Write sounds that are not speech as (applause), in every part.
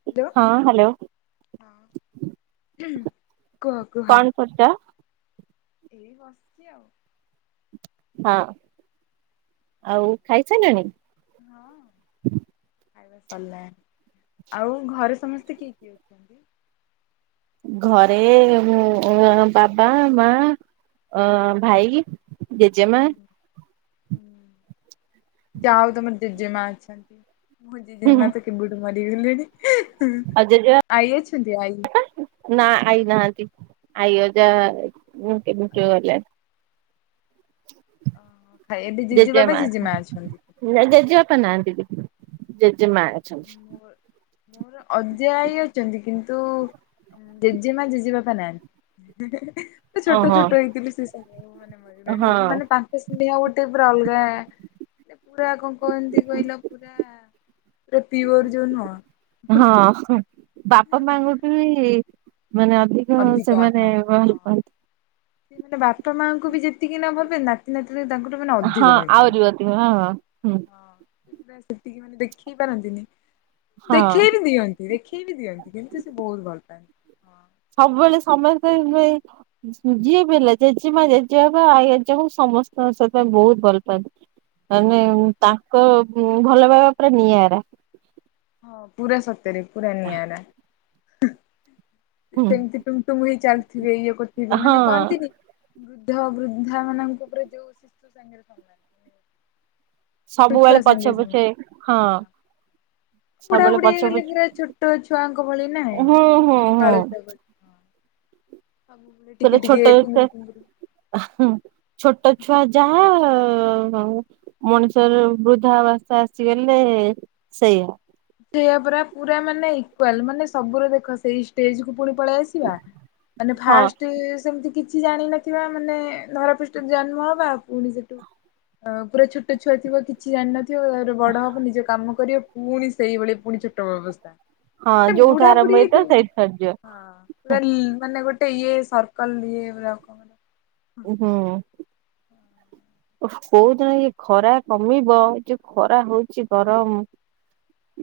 Hello. ହଁ hello. କୁହ କୁହ। (unintelligible) ଏଇ ବସିଚି ଆଉ। ହଁ ଆଉ ଖାଇସାଇଲଣି? ହଁ। ଖାଇବା ସରିଲା ଆଉ ଘରେ ସମସ୍ତେ କିଏ କିଏ ଅଛନ୍ତି? ଘରେ ମୁଁ ବାବା ମା ଅଁ ଭାଇ ଜେଜେମା ହଁ ଯାହଉ ତମ ଜେଜେମା ଅଛନ୍ତି ମୋ ଜିଜେମାତ କେବେଠୁ ମାରଗଲେଣି ଆଉ ଜେଜେ ଆଈ ଅଛନ୍ତି ଆଈ? ନା ଆଈ ନାହାନ୍ତି ଆଈ ଅଜା (unintelligible) ଓହୋ ଖାଇ ଏବେ ଜେଜେବାବା ଜେଜେମା ଅଛନ୍ତି? ନା ଜେଜେବାପା ନାହାନ୍ତିବିି ଜେଜେମା ଅଛନ୍ତି। ମୋ ମୋର ଅଜା ଆଈ ଅଛନ୍ତି କିନ୍ତୁ ଜେଜେମା ଜେଜେବାପା ନାହାନ୍ତି। ଛୋଟ ଓହୋ। ଛୋଟ ହେଇଥିଲି ସେସବୁ ମାନେ ମରିଗଲେଣି ହଁ ମାନେ ତାଙ୍କ ସ୍ନେହ ଗୋଟେ ପୁରା ଅଲଗା ପୁରା କଣ କହତି କହିଲ ପୁରା (unintelligible) ପିଓର ଯୋଉ ନୁହଁ। ହଁ ବାପା ମାଙ୍କୁଠୁବି ମାନେ ଅଧିକ ତସେମାନେ ଭଲ ପାଆନ୍ତି। ସେମାନେ ବାପା ମାଙ୍କୁବି ଯେତିକି ନଭବେନା (inaudible) ହଁ ଆଉ (unintelligible) ହଁ-ହଁ-ହୁଁ। ହଁ ସେତିକି ମାନେ ଦେଖେଇ ପାରନ୍ତିନି ହଁ ଦେଖେଇ ବିି ଦିଅ ଦେଖେଇ ବିି ଦିଅନ୍ତି କିନ୍ତୁ ସେ ବହୁତ୍ ଭଲ୍ ପାଆନ୍ତି। ହଁ ସବୁବେଳେ ସମୟ (inaudible) ଯିଏ ବି ହେଲା ଜେଜେମା ଜେଜେ ବାପା (unintelligible) ହଉ ସମସ୍ତଙ୍କ ସେଥିପାଇଁ ବହୁତ୍ ଭଲ୍ ପା ମାନେ ହଁ ତାଙ୍କ ଭଲ ପାଇବା ପୁରା ନିଆରା। ହଁ ପୁରା ସତେରେ ପୁରା ନିଆରା। ସେମ୍ତି ଟୁମଟୁମ୍ ହେଇ ଚାଲିଥିବେ ଇଏ କରଥିବେ ହଁ ମାନେ କହନ୍ତିନି ବୃଦ୍ଧ ବୃଦ୍ଧା ମାନଙ୍କ ଉପରେ ଯୋଉ ଶିୁଶୁ ସାଙ୍ଗେରେ (unintelligible) ସବୁବେଳେ ସାଙ୍ଗେ ସମାନ ପଛେ-ପଛେ ହଁ। ବୁଢା ସବୁବେଳେ ବୁଢୀ ହେଇଗଲେ ପଛ-ପଛ ପୁରା ଛୋଟ ଛୁଆଙ୍କ ଭଳି ନାହିଁ ହୁଁ-ହୁଁ-ହୁଁ। ସେଟା ଟିକେ-ଟିକେ ଛୋଟ ସେ (inaudible) ଛୋଟ ଛୁଆ ଯାହା ମଣିଷର ବୃଦ୍ଧା ଅବାସ୍ଥା ଆସିଗଲେ ସେଇଆ। ସେଇଆ ପରା, ପୁରା ମାନେ ଇକ୍ୱାଲ୍ ମାନେ ସବୁରେ ଦେଖ ସେଇ ଷ୍ଟେଜକୁୁ ପୁଣି ପଳେଇ ଆସିବା। ହ ମାନେ ଫାଷ୍ଟେ ସେମ୍ କିଛି ଜାଣିନଥିବା ମାନେ ଧରାପୃଷ୍ଠରେ ଜନ୍ମ ହବା, ଆଉ ପୁଣି ସେଠୁ ଅଁ ପୁରା ଛୋଟ ଛୁଆ ଥିବ କି ଛି ଜାଣିନଥିବ ତାପରେ ବଡ ହବ ନିଜ କାମ କରିବ ପୁଣି ସେଇଭଳି ପୁଣି ଛୋଟ ବେଳ ଅବସ୍ଥା। ହଁ (unintelligible) ଯୋଉଠୁ ଆରମ୍ଭ ବୁଢାବୁଢି ହେଇଥିବ (unintelligible) ସେଇଠି ସରିଯିବ ପୁରା ମାନେ ଗୋଟେ ଇଏ ସର୍କଲ୍ ଇଏ (unintelligible) ଉହୁଁ। ଓହ୍ କୋଉଦିନ ଇଏ ଖରା କମିବ, ଇଏ ଯୋଉ ଖରା ହଉଚି ଗରମ୍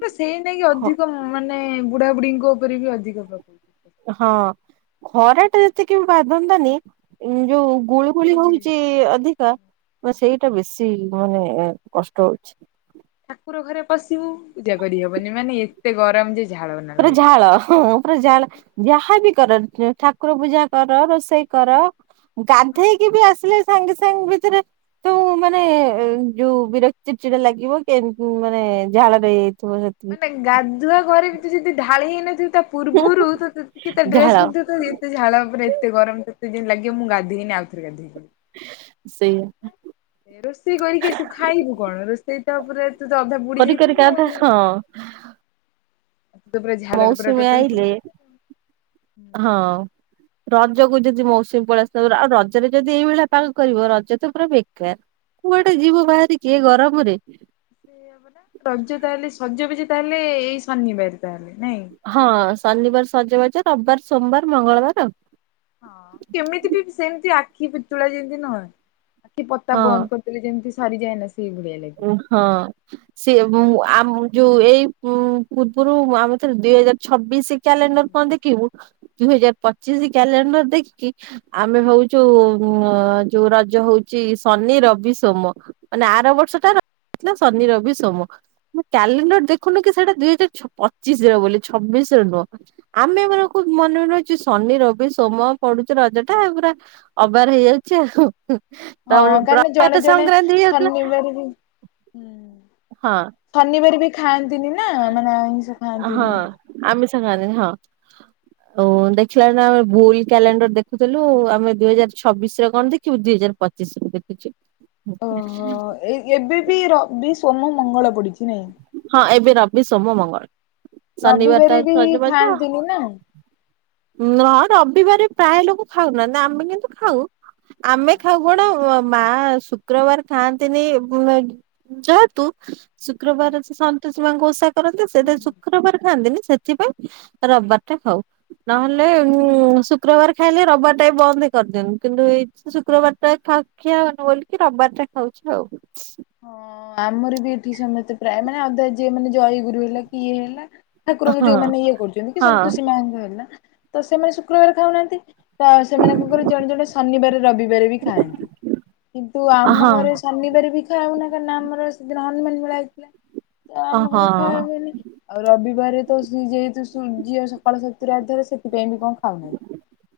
ନା ସେଇ ନେଇକି ଅଧିକ ଗରମ୍ ମାନେ ବୁଢାବୁଢୀଙ୍କ ଉପରେ ବି ଅଧିକ (unintelligible) ହଁ ଖରାଟା ଯେତିକି ବାଧନ୍ତାନି ଯୋଉ ଗୁଳୁ ଗୁଳିୁଗୁଳି ଗୁଳି ହଉଚି ଅଧିକା ସେଇଟା ବେଶୀ ମାନେ କଷ୍ଟ ହଉଚି। ଠାକୁର ଘରେ ପଶିବୁ ପୂଜା କରିହବନି ମାନେ ଏତେ ଗରମ୍। ପୁରା ଝାଳ ହଁ ପୁରା ଝାଳ ଯାହାବି କର ଠାକୁର ପୂଜା କର ରୋଷେଇ କର ଗାଧେଇକି ବି ଆସିଲେ ସାଙ୍ଗେ ସାଙ୍ଗ ଭିତେରେ ତୁ ମାନେ ଯୋଉ ବିରକ୍ତି ଚିଡା ଚିଡା ଲାଗିବ କେ ମାନେ ଝାଳ ରହିଯାଇଥିବ, ସେ ମାନେ ଗାଧୁଆ ଘରେ ବି ତୁ ଯଦି ଢାଳି ହେଇନଥିବୁ ପୂର୍ବୁରୁ (inaudible) ତ ଝାଳ ଝାଳ ଉପରେ ଏତେ ଗରମ୍ ତେତେ ଯେନ୍ତି ଲାଗିବ ମୁଁ ଗଧେଇନି ଆଉଥରେ ଗାଧୋଇେବି। ସେଇ ଏ ରୋଷେଇ କରିକି ଆସିବୁ ଖାଇବୁ କଣ ରୋଷେଇ ତାପରେ ତୁ ଅଧା ବୁଡି କରି କରି ଯାଇଥିବୁ ଗାଧା ଆଉ। ହଁ। ତୁ ତ ପୁରା ଝାଳରେ ପୁରା ମୌଶୁମୀ ଟୋଟାଲ ବୁଡି ଆଇଲେ ଯାଇଥିବୁ। ହଁ ରଜକୁ ଯଦି ମୌସୁମୀ ପଳେଇ ଆସିଥବ ଆଉ ରଜରେ ଯଦି ଏଇଭଳିଆ ପାଗ କରିବ, ରଜ ତ ପୁରା ବେକାର୍। କୁଆଡେ ଯିବ ବାହାରିକି ଏ ଗରମ୍ ରେ। ସେଇଆ ରଜ ତାହେଲେ ସଜ (unintelligible) ତାହେଲେ ଏଇ ଶନିବାର ତାହେଲେ ନାଇଁ? ହଁ ଶନିବାର ସଜବାଜ ରବିବାର ସୋମବାର ମଙ୍ଗଳବାର ଆଉ। ହଁ କେମିତି ବି ସେମତି ଆଖି ପିତୁଳା ଯେମତି ନହଏ, ଆଖି ପତା ହଁ ବନ୍ଦ କ ମାନେ ଯେମିତି ସରିଯଏ ନା ସେଇ ଭଳିଆ ଲାଗି। ହଁ। ସିଏ ମୁଁ ଆମୁ ଯୋଉ ଏଇ ପୂର୍ବରୁ ଆମେ ଥରେ ଦୁଇ ହଜାର ଛବିଶି ହୁଁ କ୍ୟାଲେଣ୍ଡର୍ ହୁଁ। କଣ ଦେଖିବୁ ଦୁଇ ହୁଁ। ହଜାର ପଚିଶି କ୍ୟାଲେଣ୍ଡର୍ ଦେଖିକି ଆମେ ଭାବୁଚୁ ହଁ ଯୋଉ ରଜ ହଉଚି ଶନି ରବି ସୋମ ମାନେ ଆର ବର୍ଷ ଟା ଥିଲା ଶନି ରବି ସୋମ ମୁଁ କ୍ୟାଲେଣ୍ଡର୍ ଦେଖୁନୁ କି ସେଇଟା ଦୁଇ ହଜାର ଛ ପଚିଶିରେ ବୋଲି ଛବିଶିରେ ନୁଅ ଆମେ ମାନେ କୁ ମନେ ମନେ ଭାବିଚୁ ଶନି ରବି ସୋମ ପଡ଼ୁଚି ରଜ ଟା ପୁରା ଅବାର ହେଇଯାଉଚି ଆଉ ହୁଁ ହୁଁ ହଁ ତାପରେ କାରଣ ଜଣେ ପ୍ରଭାତ ସଂକ୍ରାନ୍ତି ହେଇଯାଉଥିଲା ହୁଁ। ହଁ। ଶନିବାର ବି ଖାଆନ୍ତିନି ନା ମାନେ ଆଇଁଷ ହଁ ଖାଆନ୍ତିନି। ଆମିଷ ଖାଆନ୍ତିନି ହଁ। ଓ ଦେଖିଲା ନା ଆମେ ବୁଲ କ୍ୟାଲେଣ୍ଡର୍ ଦେଖୁଥିଲୁ ଆମେ ଦୁଇ ହଜାର ଛବିଶି ରେ କଣ ଦେଖିବୁ ଦୁଇ ହଜାର ପଚ ଚିଶି ର ଦେଖୁଚୁ। ଓହୋ ଏ ଏବେ ବି ରବି ସୋମ ମଙ୍ଗଳ ପଡ଼ିଚି ନାଇଁ ହଁ ଏବେ ରବି ସୋମ ମଙ୍ଗଳ ଶନିବାର ଟା ହଉଚି ସଜବାଜ ହାନୋ। ନ ରବିବାର ପ୍ରାୟ ଲୋକ ଖାଉନାହାନ୍ତି ଆମେ କିନ୍ତୁ ଖାଉ ଆମେ ଖାଉ ବଡ ମା ଶୁକ୍ରବାର ଖାଆନ୍ତିନି ଉଁ ଯେହେତୁ ହଁ ଶୁକ୍ରବାର ସେ ସନ୍ତୋଷି ମାଙ୍କ ଓଷା କରନ୍ତି ହୁଁ ସେଟା ହୁଁ ଶୁକ୍ରବାର ଖାଆନ୍ତିନି ସେଥିପାଇଁ ରବିବାର ଟା ଖାଉ। ନହେଲେ ଓହୋ ଏମିତି ଶୁକ୍ରବାର ଖାଇଲେ ରବିବାର ଟା ବି ବନ୍ଦ କରିଦିଅନ୍ତୁ କିନ୍ତୁ ଏଇ ଶୁକ୍ରବାର ଟା ଖାଖିଆ ହଉନି ବୋଲିକି ରବିବାର ଟା ଖାଉଚୁ ଆଉ। ହଁ ଆମର ବି ଏଠି ସମସ୍ତେ ପ୍ରାୟ ମାନେ ଅଧା ଯିଏ ମାନେ ଜୟଗୁରୁ ହେଲା କି ଇଏ ହେଲା ଠାକୁରଙ୍କୁ ଯୋଉମାନେ ଇଏ କରୁଚନ୍ତି କି ହଁ ସନ୍ତୋଷୀ ମାଙ୍କ ହେଲା ତ ସେମାନେ ଶୁକ୍ରବାର ଖାଉନାଆନ୍ତି ତ ସେମାନଙ୍କଙ୍କର ଜଣେ ଜଣେ ଶନିବାର ରବିବାର ବି ଖାଆନ୍ତି କିନ୍ତୁ ହଁ ଆମ ଘରେ ହଁ ଶନିବାର ବି ଖାଉନା କାଇଁନା ଆମର ସେଦିନ ହନୁମାନ ମେଳା ତ ଆମ ହଁ ଘରେ ଖାଇବେନି ଆଉ ରବିବାର ତ ଯେହେତୁ ସୂର୍ଯ୍ୟ ସକଳ ଶକ୍ତିର ଆଧର ସେଥିପାଇଁ ବି କଁ ଖାଉନାଆନ୍ତି।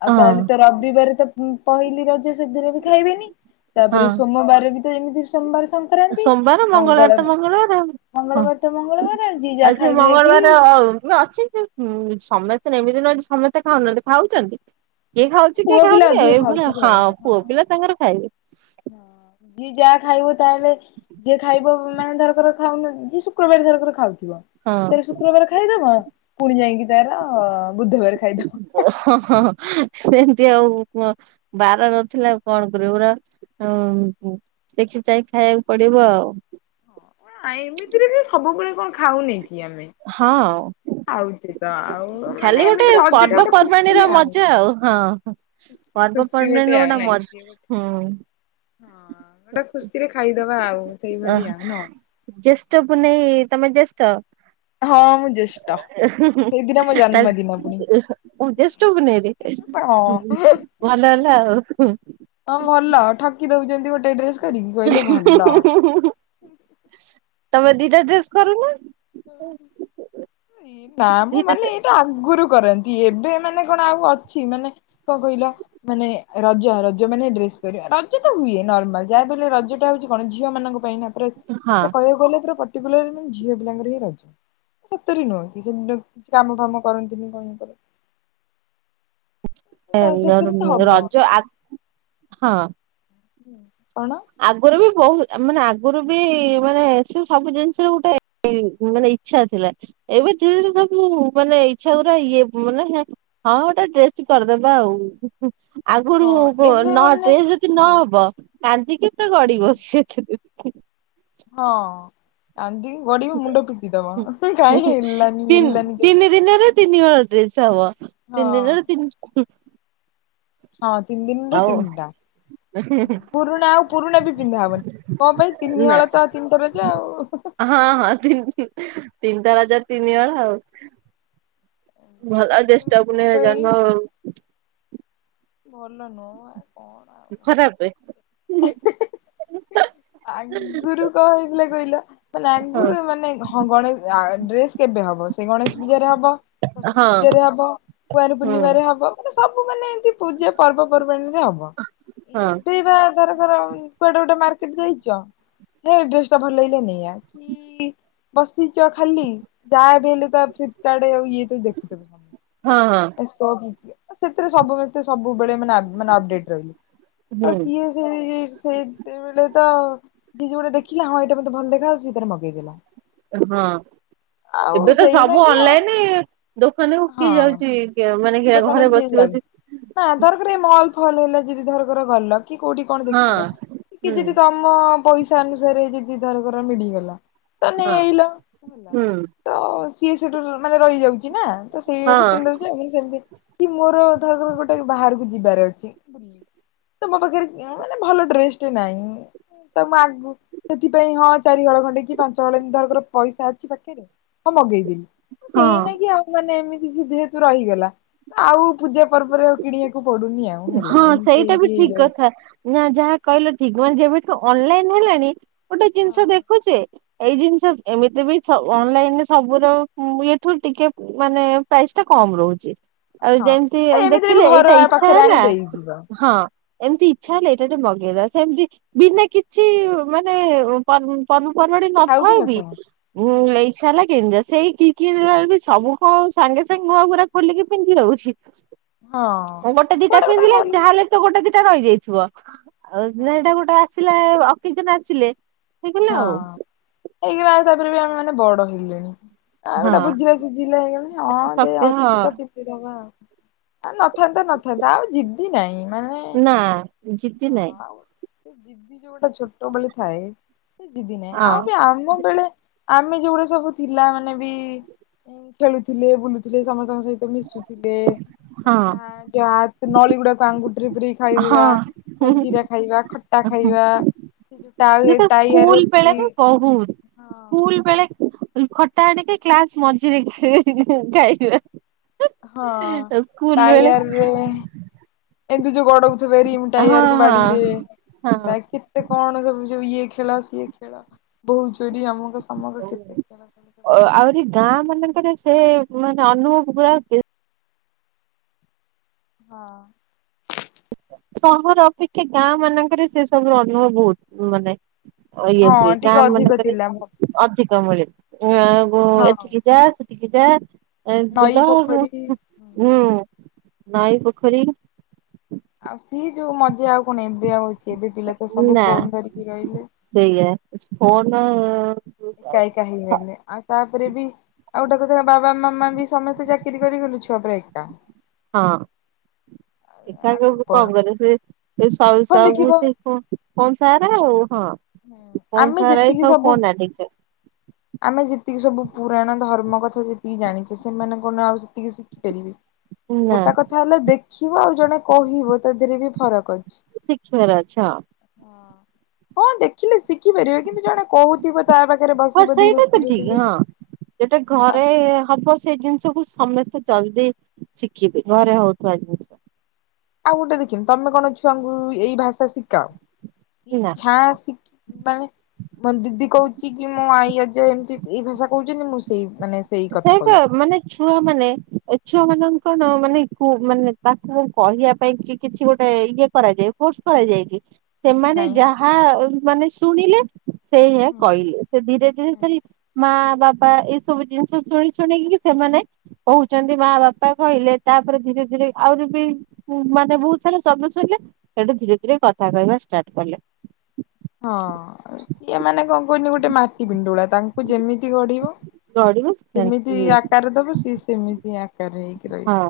ଆଉ ହଁ ତାହେଲେ ତ ରବିବାର ତ ପହିଲି ରଜ ସେଦିନ ବି ଖାଇବେନି ତାପରେ ହଁ ସୋମବାର ବି ତ ଏମିତି ସୋମବାର ସଂକ୍ରାନ୍ତି ସୋମବାର ମଙ୍ଗଳବାର ମଙ୍ଗଳ ତ ମଙ୍ଗଳବାର। ହଁ ମଙ୍ଗଳବାର ତ ମଙ୍ଗଳବାର ଯିଏ ଯାହା ଆଉ ସେ ଖାଇବେ ଯାଇକି ମଙ୍ଗଳବାର ଅ ଅଛି ହୁଁ ସମସ୍ତେ ଏମିତି ନୁହଁ ଯେ ସମେତେ ଖାଉନାହାନ୍ତି ଖାଉଚନ୍ତି କିଏ ଖାଉଚି କିଏ ପୁଅ ପିଲା ଖାଉନି ଅଧିକ ଆଉ ଏଇଭଳିଆ ଖାଉଥିବେ ହଁ ଆଉ। ପୁଅ ପିଲା ତାଙ୍କର ଖାଇବେ। ଯିଏ ଯା ଖାଇବ ତାହେଲେ ଯିଏ ଖାଇବ ମାନେ ଧରକାର ଖାଉନ ଯିଏ ଶୁକ୍ରବାର ଧରକର ଖାଉଥିବ ହଁ ତାାର ଶୁକ୍ରବାର ଖାଇଦବ ପୁଣି ଯାଇକି ତାର ବୁଧବାର ଖାଇଦବ। ଓ ହ ହ ହ ସେମତି ଆଉ ବାର ନଥିଲେ ଆଉ କଣ କରିବ ପୁରା ହଁ ଉଁ ଦେଖି ଚାହିଁ ଖାଇବାକୁ ପଡିବ ଆଉ। ଆ ଏମିତିରେ ବି ସବୁବେଳେ କଣ ଖାଉନେ କି ଆମେ। ହଁ। ଖାଉଛେ ତ ଆଉ ମାନେ ଖାଲି ଗୋଟେ ଏମିତିରେ ରଜ ଟା ଗୋଟେ ପର୍ବପର୍ବାଣି ଖୁସି ର ମଜା ଆଉ ହଁ। ଖୁସି ଖୁସି ପର୍ବପର୍ବାଣୀ ଆଉ ର ଗୋଟେ ନାଇଁ ମ ସିଏ ହୁଁ। ହେଟା ଖୁସି ରେ ଖାଇଦବା ଆଉ। ଅ ସେଇଭଳିଆ ନୁହଁ। ହ ଜେଷ୍ଠ ପୁନେଇ ତମେ ଜେଷ୍ଠ? ହଁ, ମୁଁ ଜେଷ୍ଟ ସେଇଦିନ ମୋ ଜନ୍ମଦିନ ପାଇଁ ଓ ଜ୍ୟେଷ୍ଠ ପୁନେଇରେ ଅଁ ଭଲ ହେଲା ଆଉ। ହଁ ଭଲ ଠକି ଦଉଛନ୍ତି ଗୋଟେ ଡ୍ରେସ କରିକି କହିଲେ ଭଲ। ହୁଁ ହୁଁ ହୁଁ ହୁଁ ତମେ ଦିଟା ଡ୍ରେସ୍ କରୁନ? ନା ମଁ ଦିଟା ମାନେ ଏଇଟା ଆଗରୁ କରନ୍ତି। ଏବେ ମାନେ କଣ ଆଉ ଅଛି। ମାନେ କଣ କହିଲା? ମାନେ ରଜ, ରଜ ମାନେ ଡ୍ରେସ କରିବା। ରଜ ତ ହୁଏ। ନର୍ମାଲ ଯାହାଫଳରେ ରଜଟା ହଉଛି କଣ ଝିଅ ମାନଙ୍କ ପାଇଁ ଖା ପୁରା, ହଁ ପୁରା କହିବାକୁ ଗଲେ ପୁରା ପର୍ଟିକୁଲାର ମାନେ ଝିଅ ପିଲାଙ୍କର ହିଁ ରଜ। ସେତରେ ନୁହଁନ୍ତି ସେ କିଛି କାମ ଫାମ କରନ୍ତିନି କଣ କର (unintelligible) ଆଉ ସେଥିରେ ତ ହବ ରଜ ଆ ହଁ (unintelligible) ହୁଁ, କଣ? ଆଗରୁ ବି ବହୁତ, ମାନେ ଆଗରୁ ବି ମାନେ ସେ ସବୁ ଜିନିଷରେ ଗୋଟେ ମାନେ ଇଚ୍ଛା ଥିଲା ଏବେ ଧୀରେ ଧୀରେ ସବୁ ମାନେ ଇଚ୍ଛା ଗୁରା ଇଏ ମାନେ ହଁ ଗୋଟେ ଡ୍ରେସ୍ ଟେ କରିଦେବା ଆଉ। ହୁଁ ହୁଁ। ଆଗରୁ ହଁ ଗ ଏବେ ନ ମାନେ ଡ୍ରେସ ଯଦି ହଁ ନହବ କାନ୍ଦିକି ପୁରା ଗଡିବ ସେ ଛେ। ହଁ, କାନ୍ଦିକି ଗଡ଼ିିବ ମୁଣ୍ଡ ପିଟି ଦବ କାହିଁ ହେଲାନି ତିନି ହେଲାନି କାଇଁ। ତିନି ଦିନରେ ତିନି ହଳ ଡ୍ରେସ ହବ। ତିନି ଦିନରେ ହଁ ତିନ--ହୁଁ। ହଁ, ତିନ ଦିିନରେ ତିନଟା। ପୁରୁଣା ଆଉ ପୁରୁଣା ବି ପିନ୍ଧା ହବନି। କ ପାଇଁ? ତିନି ନା ହଳ ତ ତିନିଟା ରଜ ଆଉ। ହଁ ହଁ। ହଁ ହଁ, ତିନି ତିନିଟା ରଜରେ ତିନି ହଳ ଆଉ। ଭଲ କିନ୍ତୁ ଜ୍ୟେଷ୍ଠ କଣ ପୂର୍ଣ୍ଣିମାରେ କହିଲି ଜନ୍ମ ଆଉ ଭଲ ନୁହଁ ଆ କଣ ଆଉ ଭଲ ଖରାପେ ଆଗରୁ କଣ ହେଇଥିଲା କହିଲ? ମାନେ ହଁ ଆଗରୁ ଏମାନେ ଘ ହଁ, ଗଣେଶ ଆ ଡ୍ରେସ କେବେ ହବ ସେ ଗଣେଶ ପୂଜାରେ ହବ। ସରସ୍ଵତୀ ହଁ ପୂଜାରେ ହବ, କୁଆଁର ହୁଁ ପୂର୍ଣ୍ଣିମାରେ ହବ, ମାନେ ସବୁ ମାନେ ଏମତି ପୂଜା ପର୍ବପର୍ବାଣି ରେ ହବ। ହଁ ଏବେ ବା ମନେ କର କୁଆଡେ ଗୋଟେ ମାର୍କେଟ ଯାଇଚ ହେ ଡ୍ରେସ ଟା ଭଲ ଲାଗିଲା ନେଇ ଆ। କି କି ବସିଛ ଖାଲି ଯାହା ବି ହେଲେ ତ ଫ୍ଲିପକାର୍ଟ ଆଉ ଇଏ ତ ଦେଖୁଥିବ। କଣ ହଁ -ହଁ। ସେଥିରେ ସବୁ ସବୁବେଳେ ତ ସବୁବେଳେ ମାନେ ଆ ମାନେ ଅପଡେଟ ରହିଲି। ତ ହୁଁ ସିଏ କି ସେତେବେଳେ ତ ଯିଏ ଜଉଟା ଦେଖିଲା ହଁ ଏଇଟା ମୋତେ ଭଲ ଦେଖାଯାଉଚି ସେ ତାର ମଗେଇ ଦେଲା। ହଁ ଏବେ ତ ସେଇନା ସବୁ କି ଆଉ ଅନଲାଇନ ଦୋକାନ କୁ ହଁ କିଏ ଯାଉଚି। ମାନେ କି ଘରେ ବସି ବସି ରେ ମଲ୍ ଫଲ ହେଲା ଯଦି ଧରକର ଗଲ କି କୋଉଠି କଣ ହଁ ଦେଖିଲ କି ହୁଁ ଯଦି ତ ଆମ ପଇସା ଅନୁସାରେ ଯଦି ଧର କର ମିଳିଗଲା। ତ ନେଇ ହଁ ଆଇଲ, ହେଲା? ହୁଁ ତ ସିଏ ସେଇଠୁ ମାନେ ରହିଯାଉଛି ନା ତ ହଁ ସେଇକୁ ପିନ୍ଧିଦଉଛି ଆ ମାନେ ସେମିତି କି ମୋର ଧରର ଗୋଟେ ବାହାରକୁ ଯିବାର ଅଛି, ବୁଲି ତ ମୋ ପାଖରେ ଉମ୍ ମାନେ ଭଲ ଡ୍ରେସ ଟେ ନାଇଁ ତ ମୁଁ ଆଗୁ ସେଥିପାଇଁ ହଁ ଚାରି ହଳ ଖଣ୍ଡେ କି ପାଞ୍ଚ ହଳ ଧରର ପଇସା ଅଛି ପାଖରେ ହଁ ମଗେଇଦେଲି। ସେଇ ହଁ। ନା ଗି ଆଉ ମାନେ ଏମିତି ଜିଦି ହେତୁ ରହିଗଲା ଆଉ ପୂଜା ପର୍ବରେ କିଣିବାକୁ ପଡୁନି ଆଉ ହେଲା ହଁ ଏମିତି ସେଇଟା ବି ଏମିତି ଠିକ ହେଇଯାଉଛି। କଥା ନା ଯାହା କହିଲ ଠିକ ମାନେ ଯେବେଠୁ ଅନଲାଇନ ହେଲାଣି ଗୋଟେ ଜିନିଷ ହଁ ଦେଖୁଛି ଏଇ ଜିନିଷ ଏମିତି ବି ସବୁ ଅନଲାଇନରେ ସବୁର ଇଠୁ ଟିକେ ମାନେ ପ୍ରାଇସ୍ ଟା କମ ରହୁଛି ଆଉ ଯେମିତି ଏମିତିରେ ବି ଦେଖିଲେ ଏଇଟା ଘର ଇଚ୍ଛା ପାଖରେ ଆଣି ହେଲା ଦେଇଯିବ। ହଁ ଏମିତି ଇଛା ହେଲେ ଏଇଟା ଟେ ମଗେଇଦବା ସେମିତି ବିନା କିଛି ମାନେ ପର୍ବ ପର୍ବପର୍ବାଣୀ ଥାଉ କି ନଥାଉ ବି ମୁଁ (unintelligible) ସାଲା କେମିତିକା ସେଇ କି କିଣିଲା ବେଳକୁ ସବୁ କ ସାଙ୍ଗେ ସାଙ୍ଗେ ମୁହଁଗୁରା ଖୋଲିକି ପିନ୍ଧି ହଉଛି। (inaudible) ହଁ। ଦିଟା କୁଆଡେ ଗୋଟେ ପିନ୍ଧିଲେ ଗଲା ଯହାହେଲେ ତ ଗୋଟେ ଦିଟା ରହିଯାଇଥିବ ଆଉ ସେଇଟା ଗୋଟେ ଆସି ଲେ ଅକେଜନ ଆସିଲେ ହେଇଗଲା ହଁ ଆଉ। ହେଇଗଲା ଆଉ ତାପରେ ବି ଆମେ ମାନେ ବଡ ହେଇଲେଣି ଆ ହଁ ଗୋଟେ ବୁଝିଲା ସୁୁଝିଲା ହେଇଗଲେଣି ହଁ ଦେ ଶକ୍ତି ହଁ ଅଛି ତ ପିନ୍ଧିଦବା ଆଉ। ନଥାନ୍ତା ନଥାନ୍ତା ଆଉ ଜିଦି ନାହିଁ ମାନେ ନା ଜିଦି ହଁ ନାହିଁ। ଆଉ ସେ ଜିଦି ଯୋଉଟା ଛୋଟ ବଳେ ଥାଏ ସେ ଜିଦି ନାହିଁ ହଁ ଆଉ ବି ଆମ ବେଳେ ଆମେ ଯୋଉଗୁଡା ସବୁ ଥିଲା ମାନେ ବି ଖେଳୁଥିଲେ ବୁଲୁଥିଲେ ସମସ୍ତଙ୍କ ସହିତ ମିଶୁଥିଲେ ହଁ (unintelligible) ଯ ନଳୀ ଗୁଡାକ ଆଙ୍ଗୁଠିରେ ପୁରେଇକି ଖାଇଦବା ହଁ। ଜଲଜୀରା ଖାଇବା, ଖଟା ଖାଇବା, ସେ ଯୋଉଟା ଆଉ ସେ ତ ସ୍କୁଲ ବେଳେ ରେ ବହୁତ ସ୍କୁଲ ହଁ। ସ୍କୁଲ ବେଳେ ଖଟା ଆଣିକି କ୍ଲାସ ମଝିରେ ଖାଇବା (unintelligible) (unintelligible) ସ୍କୁୂଲ ବେଳେ ଏବେ ଏମିତି ଯୋଉ ଗଡ଼ଉଥିବେ ରିମ ହଁ ଟାୟାରକୁ ବାଡ଼ିରେ ହଁ ହେଲା କେ ତେ କଣ ସବୁ ଇଏ ଖେଳ ସିଏ ଖେଳ ବହୁ ଚୋରି ଆମକ ସମକ କେତେ ଖେଳ ଅ ଆହୁରି ଗାଁ ମାନଙ୍କରେ ସେ ମାନେ ଅନୁଭବ ଗୁଡା ହଁ। ସହର ଅପେକ୍ଷା ଗାଁ ମାନଙ୍କରେ ସେ ସବୁ ଅନୁଭବ ବହୁତ ମାନେ ଅଇୟ ହଁ ହୁଏ ଟିକେ ଗାଁ ଅଧିକ ମାନଙ୍କରେ ଥିଲା ଅଧିକ ମିଳେ (inaudible) ହଁ ଏଠିକି ଯା ସେଠିକି ଯା ଆ ନଈ ବୁଲା ପୋଖରୀ ହୁଁ ନଇ ପୋଖରୀ। ଆଉ ସିଏ ଯୋଉ ମଜା ଆଉ କଣ ଏବେ ଆଉ ହଉଛି ଏବେ ପିଲା ତ ସବୁ ଫୋନ ଧରିକି ରହିଲେ। ସେଇଆା ଫୋନ ହଁ ଏକା ଏକା ହେଇଗଲେ ଆଉ ତାପରେ ବି ଆଉ ଗୋଟେ କଥା ବାବା ମାମା ବି ସମସ୍ତେ ଚାକିରି କରିଗଲୁ ଛୁଆ ପୁରା ଏକା। ହଁ। ଏକା ଏକା କଣ କରିବୁ ସେ ସ ଫୋନ ସବୁ ସବୁ ଦେଖିବ ସେ ଫୋନ୍ ସାର ଆଉ ହଁ। ହୁଁ କନ୍ ଆମେ ସ ଏ ଯେତିକି ସବୁ ଫୋ ନାଠିକ (unintelligible) ଆମେ ଯେତିକି ସବୁ ପୁରାଣ ଧର୍ମ କଥା ଯେତିକି ଜାଣିଛେ ସେମାନେ କଣ ଆଉ ସେତିକି ସି ଖିବେ ନା ଗୋଟା କଥା ହେଲା ଦେଖିବ ଆଉ ଜଣେ କହିବ ତା ଦେହରେ ବି ଫରକ ଅଛି। ଶିଖିବାର ଅଛ ହଁ। ହଁ ଦେଖିଲେ ଶିଖିପାରିବେ କିନ୍ତୁ ଜଣେ କହୁ ଇଏ ପା ତା ପାଖରେ ବସି ହ ସେଇଟା ତ ଠିକ୍ ହଁ ସେଟା ଆଉ ଘରେ ହବ ସେଇ ଜିନିଷକୁ ସମସ୍ତେ ଜଲ୍ଦି ଶିଖିବେ ଘରେ ହଉଥିବା ଯ ଆଉ ଗୋଟେ ଦେଖିନି ତମେ କଣ ଛୁଆଙ୍କୁ ଏଇ ଭାଷା ଶିଖାଅ ନା ଛା ଶିଖି ମାନେ ମୋ ଦିଦି କହୁଛି କି ମୋ ଆଈ ଅଜା ଏମିତି ଏଇ ଭାଷା କହୁଛନ୍ତି ମୁଁ ସେଇ ମାନେ ସେଇ କଥା ସେଇପା କହିବି। ମାନେ ଛୁଆ ମାନେ ଏ ଛୁଆ ମାନଙ୍କ କଣ ମାନେ ମାନେ ତାକୁ କହିବା ପାଇଁ କି କିଛି ଗୋଟେ ଇଏ କରାଯାଏ କୋର୍ସ କରାଯାଏ କି? ସେମାନେ ନାଇଁ ଯାହା ମାନେ ଶୁଣିଲେ। ସେ ହ ହୁଁ ହୁଁ। କହିଲେ ସେ ଧୀରେ ଧୀରେ ଧ ମା ବାବା ଏଇ ସବୁ ଜିନିଷ। ଶୁଣି ଶୁଣିକି ସେମାନେ କହୁଛନ୍ତି ମା ବାପା କହିଲେ ତାପରେ ଧୀରେ ଧୀରେ ଆହୁରି ବି ଉ ମାନେ ବହୁତ ସାରା ଶବ୍ଦ ଶୁଣିଲେ ସେଠୁ ଧୀରେ ଧୀରେ କଥା କହିବା ଷ୍ଟାର୍ଟ କଲେ। ହଁ ଇଏ ମାନେ କଣ କନି ଗୋଟେ ମାଟି ପିଣ୍ଡୁଳା ତାଙ୍କୁ ଯେମିତି ଗଢିବ। ସେମିତି ଆକାର ଦବ ସିଏ ସେମିତି ଆକାର ହେଇକି ରହିବ। ହଁ।